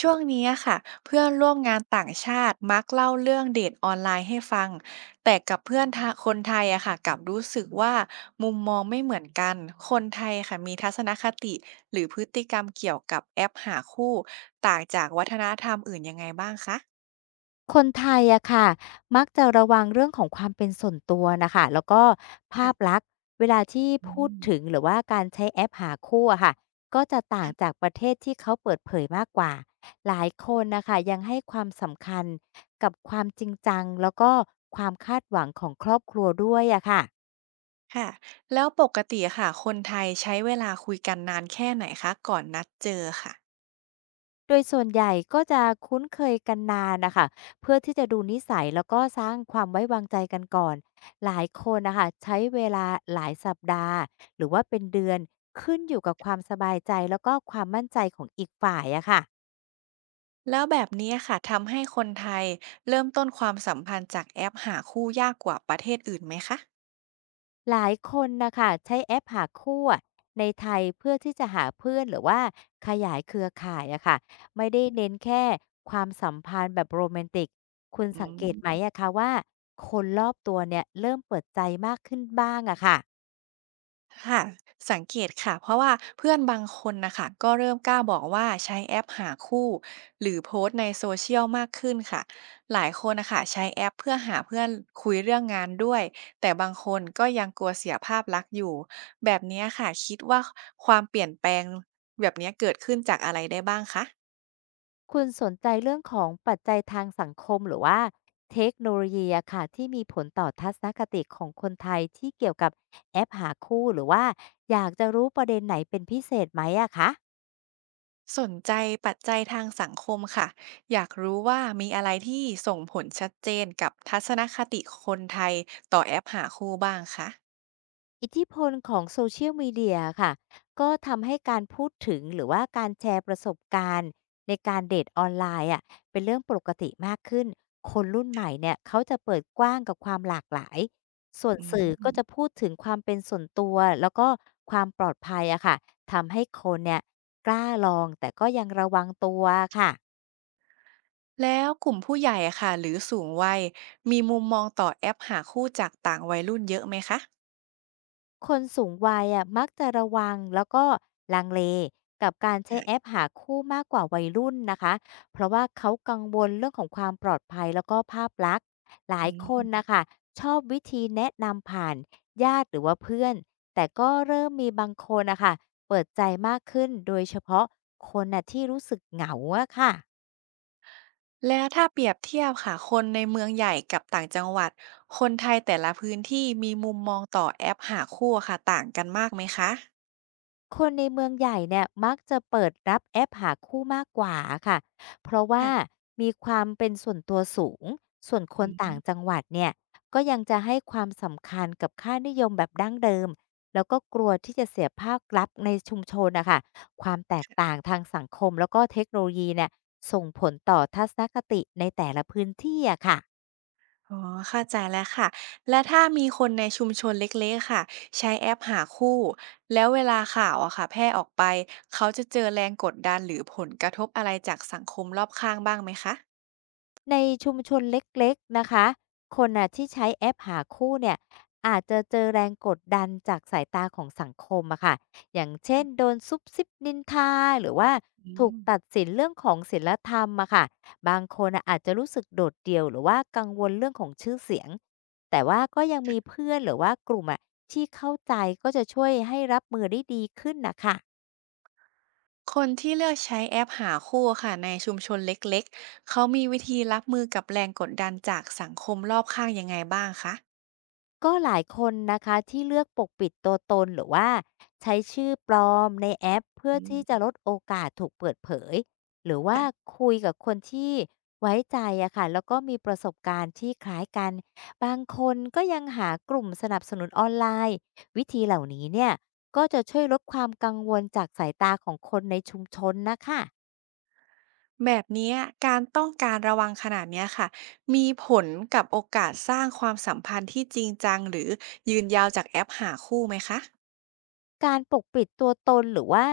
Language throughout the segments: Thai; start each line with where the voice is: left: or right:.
right: ช่วงนี้อะค่ะเพื่อนร่วมงานต่างชาติมักเล่าเรื่องเดทออนไลน์ให้ฟังแต่กับเพื่อนทะคนไทยอะค่ะกลับรู้สึกว่ามุมมองไม่เหมือนกันคนไทยค่ะมีทัศนคติหรือพฤติกรรมเกี่ยวกับแอปหาคู่ต่างจากวัฒนธรรมอื่นยังไงบ้างคะ
left: คนไทยอะค่ะมักจะระวังเรื่องของความเป็นส่วนตัวนะคะแล้วก็ภาพ
right: ค่ะ
left: ลักษณ์เวลาที่
right: อื
left: พูด
right: ม
left: ถึงหรือว่าการใช้แอปหาคู่อะค่ะก็จะต่างจากประเทศที่เขาเปิดเผยมากกว่าหลายคนนะคะยังให้ความสำคัญกับความจริงจังแล้วก็ความคาดหวังของครอบครัวด้วยอะค่ะ
right: ค่ะแล้วปกติอะค่ะคนไทยใช้เวลาคุยกันนานแค่ไหนคะก่อนนัดเจอค่ะ
left: โดยส่วนใหญ่ก็จะคุ้นเคยกันนานนะคะเพื่อที่จะดูนิสัยแล้วก็สร้างความไว้วางใจกันก่อนหลายคนนะคะใช้เวลาหลายสัปดาห์หรือว่าเป็นเดือนขึ้นอยู่กับความสบายใจแล้วก็ความมั่นใจของอีกฝ่ายอะค่ะ
right: แล้วแบบนี้ค่ะทำให้คนไทยเริ่มต้นความสัมพันธ์จากแอปหาคู่ยากกว่าประเทศอื่นไหมคะ
left: หลายคนนะคะใช้แอปหาคู่อะในไทยเพื่อที่จะหาเพื่อนหรือว่าขยายเครือข่ายอะค่ะไม่ได้เน้นแค่ความสัมพันธ์แบบโรแมนติกคุณ
right: อื
left: สังเกตไหมอะ
right: ม
left: คะว่าคนรอบตัวเนี่ยเริ่มเปิดใจมากขึ้นบ้างอะค่ะ
right: ค่ะสังเกตค่ะเพราะว่าเพื่อนบางคนนะคะก็เริ่มกล้าบอกว่าใช้แอปหาคู่หรือโพสต์ใน Social มากขึ้นค่ะหลายคนนะคะใช้แอปเพื่อหาเพื่อนคุยเรื่องงานด้วยแต่บางคนก็ยังกลัวเสียภาพลักษณ์อยู่แบบเนี้ยค่ะคิดว่าความเปลี่ยนแปลงแบบเนี้ยเกิดขึ้นจากอะไรได้บ้างคะ
left: คุณสนใจเรื่องของปัจจัยทางสังคมหรือว่าเทคโนโลยีอะค่ะที่มีผลต่อทัศนคติของคนไทยที่เกี่ยวกับแอปหาคู่หรือว่าอยากจะรู้ประเด็นไหนเป็นพิเศษไหมอะคะ
right: สนใจปัจจัยทางสังคมค่ะอยากรู้ว่ามีอะไรที่ส่งผลชัดเจนกับทัศนคติคนไทยต่อแอปหาคู่บ้างคะ
left: อิทธิพลของโซเชียลมีเดียค่ะก็ทำให้การพูดถึงหรือว่าการแชร์ประสบการณ์ในการเดทออนไลน์อ่ะเป็นเรื่องปกติมากขึ้นคนรุ่นใหม่เนี่ยเขาจะเปิดกว้างกับความหลากหลายส่วน
right: อื
left: สื่อก็จะ
right: ม
left: พูดถึงความเป็นส่วนตัวแล้วก็ความปลอดภัยอะค่ะทำให้คนเนี่ยกล้าลองแต่ก็ยังระวังตัวค่ะ
right: แล้วกลุ่มผู้ใหญ่อะค่ะหรือสูงวัยมีมุมมองต่อแอปหาคู่จากต่างวัยรุ่นเยอะไหมคะ
left: คนสูงวัยอะมักจะระวังแล้วก็ลังเลกับการใช้แอปหาคู่มากกว่าวัยรุ่นนะคะเพราะว่าเขากังวลเรื่องของความปลอดภัยแล้วก็ภาพลักษณ์หลา
right: อื
left: ยคนนะ
right: ม
left: คะชอบวิธีแนะนำผ่านญาติหรือว่าเพื่อนแต่ก็เริ่มมีบางคนนะคะเปิดใจมากขึ้นโดยเฉพาะคนน่ะที่รู้สึกเหงาอะค่ะ
right: แล้วถ้าเปรียบเทียบค่ะคนในเมืองใหญ่กับต่างจังหวัด คนไทยแต่ละพื้นที่มีมุมมองต่อแอปหาคู่อะค่ะต่างกันมากไหมคะ
left: คนในเมืองใหญ่เนี่ยมักจะเปิดรับแอปหาคู่มากกว่าค่ะเพราะว่า
right: ค่ะ
left: มีความเป็นส่วนตัวสูงส่วนค
right: อื
left: นต่าง
right: ม
left: จังหวัดเนี่ยก็ยังจะให้ความสำคัญกับค่านิยมแบบดั้งเดิมแล้วก็กลัวที่จะเสียภาพลับษณ์ในชุมชนนะคะความแตกต่างทางสังคมแล้วก็เทคโนโลยีเนี่ยส่งผลต่อทัศนคติในแต่ละพื้นที่อะค่ะ
right: อ๋อเข้าใจแล้วค่ะ และถ้ามีคนในชุมชนเล็กๆค่ะใช้แอปหาคู่แล้วเวลาข่าวอะค่ะแพร่ออกไปเขาจะเจอแรงกดดันหรือผลกระทบอะไรจากสังคมรอบข้างบ้างไหมคะ
left: ในชุมชนเล็กๆนะคะคนน่ะที่ใช้แอปหาคู่เนี่ยอาจจะเจอแรงกดดันจากสายตาของสังคมอะค่ะอย่างเช่นโดนซุบซิบนินทาหรือว่า
right: อื
left: ถูก
right: ม
left: ตัดสินเรื่องของศีลธรรมอะค่ะบางคนน่ะอาจจะรู้สึกโดดเดี่ยวหรือว่ากังวลเรื่องของชื่อเสียง แต่ว่าก็ยังมีเพื่อนหรือว่ากลุ่มอะที่เข้าใจก็จะช่วยให้รับมือได้ดีขึ้นนะคะ
right: คนที่เลือกใช้แอปหาคู่ค่ะในชุมชนเล็กๆ เขามีวิธีรับมือกับแรงกดดันจากสังคมรอบข้างยังไงบ้างคะ
left: ก็หลายคนนะคะที่เลือกปกปิดตัวตนหรือว่าใช้ชื่อปลอมในแอปเพื่อที่จะลดโอกาสถูกเปิดเผยหรือว่าคุยกับคนที่ไว้ใจอะค่ะแล้วก็มีประสบการณ์ที่คล้ายกันบางคนก็ยังหากลุ่มสนับสนุนออนไลน์วิธีเหล่านี้เนี่ยก็จะช่วยลดความกังวลจากสายตาของคนในชุมชนนะคะ
right: แบบเนี้ยการต้องการระวังขนาดเนี้ยค่ะมีผลกับโอกาสสร้างความสัมพันธ์ที่จริงจังหรือยืนยาวจากแอปหาคู่ไหมคะ
left: การปกปิดตัวตนหรือว่า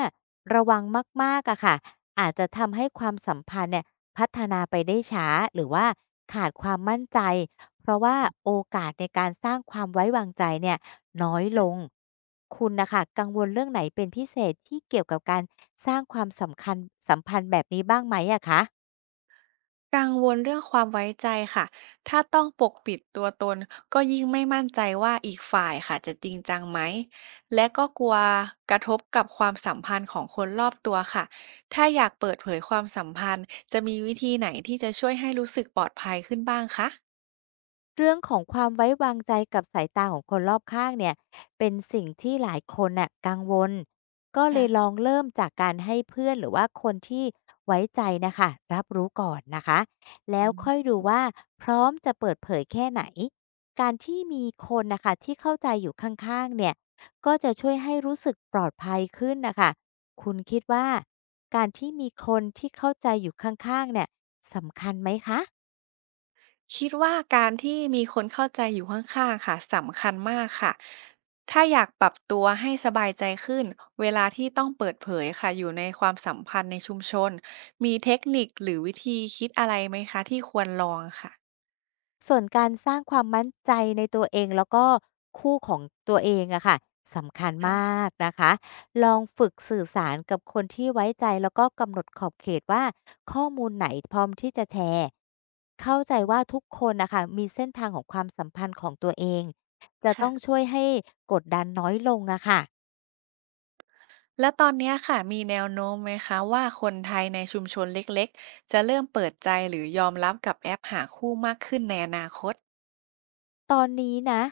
left: ระวังมากๆอะค่ะอาจจะทำให้ความสัมพันธ์เนี่ยพัฒนาไปได้ช้าหรือว่าขาดความมั่นใจเพราะว่าโอกาสในการสร้างความไว้วางใจเนี่ยน้อยลงคุณนะคะกังวลเรื่องไหนเป็นพิเศษที่เกี่ยวกับการสร้างความสำคัญสัมพันธ์แบบนี้บ้างไหมอะคะ
right: กังวลเรื่องความไว้ใจค่ะถ้าต้องปกปิดตัวตนก็ยิ่งไม่มั่นใจว่าอีกฝ่ายค่ะจะจริงจังไหมและก็กลัวกระทบกับความสัมพันธ์ของคนรอบตัวค่ะถ้าอยากเปิดเผยความสัมพันธ์จะมีวิธีไหนที่จะช่วยให้รู้สึกปลอดภัยขึ้นบ้างคะ
left: เรื่องของความไว้วางใจกับสายตาของคนรอบข้างเนี่ยเป็นสิ่งที่หลายคนน่ะกังวลก็เลยล
right: ค่ะ
left: องเริ่มจากการให้เพื่อนหรือว่าคนที่ไว้ใจนะคะรับรู้ก่อนนะคะแล้วค่อยดูว่าพร้อมจะเปิดเผยแค่ไหนการที่มีคนนะคะที่เข้าใจอยู่ข้างๆเนี่ยก็จะช่วยให้รู้สึกปลอดภัยขึ้นนะคะคุณคิดว่าการที่มีคนที่เข้าใจอยู่ข้างๆเนี่ยสำคัญไหมคะ
right: คิดว่าการที่มีคนเข้าใจอยู่ข้างๆค่ะสำคัญมากค่ะถ้าอยากปรับตัวให้สบายใจขึ้นเวลาที่ต้องเปิดเผยค่ะอยู่ในความสัมพันธ์ในชุมชนมีเทคนิคหรือวิธีคิดอะไรไหมคะที่ควรลองค่ะ
left: ส่วนการสร้างความมั่นใจในตัวเองแล้วก็คู่ของตัวเองอะค่ะสำคัญม
right: ค่ะ
left: ากนะคะลองฝึกสื่อสารกับคนที่ไว้ใจแล้วก็กำหนดขอบเขตว่าข้อมูลไหนพร้อมที่จะแชร์เข้าใจว่าทุกคนนะคะมีเส้นทางของความสัมพันธ์ของตัวเองจะต้องช่
right: ค่ะ
left: วยให้กดดันน้อยลงอะค่ะ
right: แล้วตอนเนี้ยค่ะมีแนวโน้มไหมคะว่าคนไทยในชุมชนเล็กๆจะเริ่มเปิดใจหรือยอมรับกับแอปหาคู่มากขึ้นในอนาคต
left: ตอนนี้นะ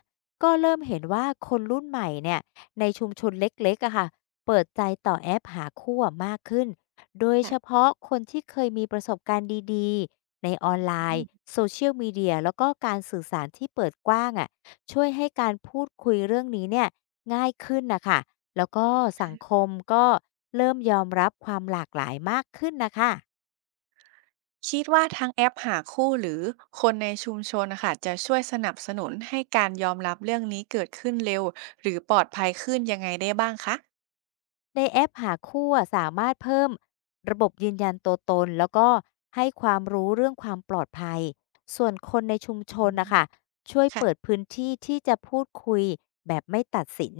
left: ก็เริ่มเห็นว่าคนรุ่นใหม่เนี่ยในชุมชนเล็กๆอะค่ะเปิดใจต่อแอปหาคู่อะมากขึ้นโดยเฉ
right: ค่ะ
left: พาะคนที่เคยมีประสบการณ์ดีๆในออนไลน์โซเชียลมีเดียแล้วก็การสื่อสารที่เปิดกว้างอะช่วยให้การพูดคุยเรื่องนี้เนี่ยง่ายขึ้นนะคะแล้วก็สังคมก็เริ่มยอมรับความหลากหลายมากขึ้นนะคะ
right: คิดว่าทั้งแอปหาคู่หรือคนในชุมชนนะคะจะช่วยสนับสนุนให้การยอมรับเรื่องนี้เกิดขึ้นเร็วหรือปลอดภัยขึ้นยังไงได้บ้างคะ
left: ในแอปหาคู่อะสามารถเพิ่มระบบยืนยันตัวตนแล้วก็ให้ความรู้เรื่องความปลอดภัยส่วนคนในชุมชนนะคะช่วยเปิด
right: ค่ะ
left: พื้นที่ที่จะพูดคุยแบบไม่ตัดสิน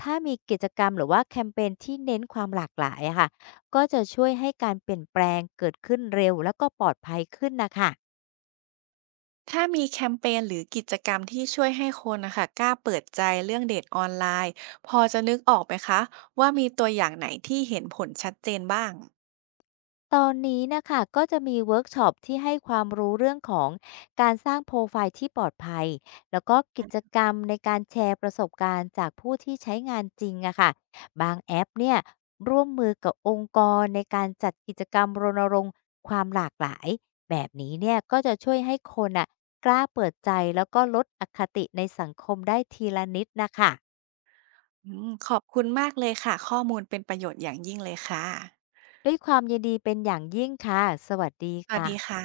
left: ถ้ามีกิจกรรมหรือว่าแคมเปญที่เน้นความหลากหลายอะค่ะก็จะช่วยให้การเปลี่ยนแปลงเกิดขึ้นเร็วแล้วก็ปลอดภัยขึ้นนะคะ
right: ถ้ามีแคมเปญหรือกิจกรรมที่ช่วยให้คนนะคะกล้าเปิดใจเรื่องเดทออนไลน์พอจะนึกออกไหมคะว่ามีตัวอย่างไหนที่เห็นผลชัดเจนบ้าง
left: ตอนนี้นะคะก็จะมีเวิร์กช็อปที่ให้ความรู้เรื่องของการสร้างโปรไฟล์ที่ปลอดภัยแล้วก็กิจกรรมในการแชร์ประสบการณ์จากผู้ที่ใช้งานจริงอะค่ะบางแอปเนี่ยร่วมมือกับองค์กรในการจัดกิจกรรมรณรงค์ความหลากหลายแบบนี้เนี่ยก็จะช่วยให้คนอ่ะกล้าเปิดใจแล้วก็ลดอคติในสังคมได้ทีละนิดนะคะ
right: อืมขอบคุณมากเลยค่ะข้อมูลเป็นประโยชน์อย่างยิ่งเลยค่ะ
left: ด้วยความยินดีเป็นอย่างยิ่งค่ะสวัสดี
right: สวัส
left: ค่ะ
right: ดีค่ะ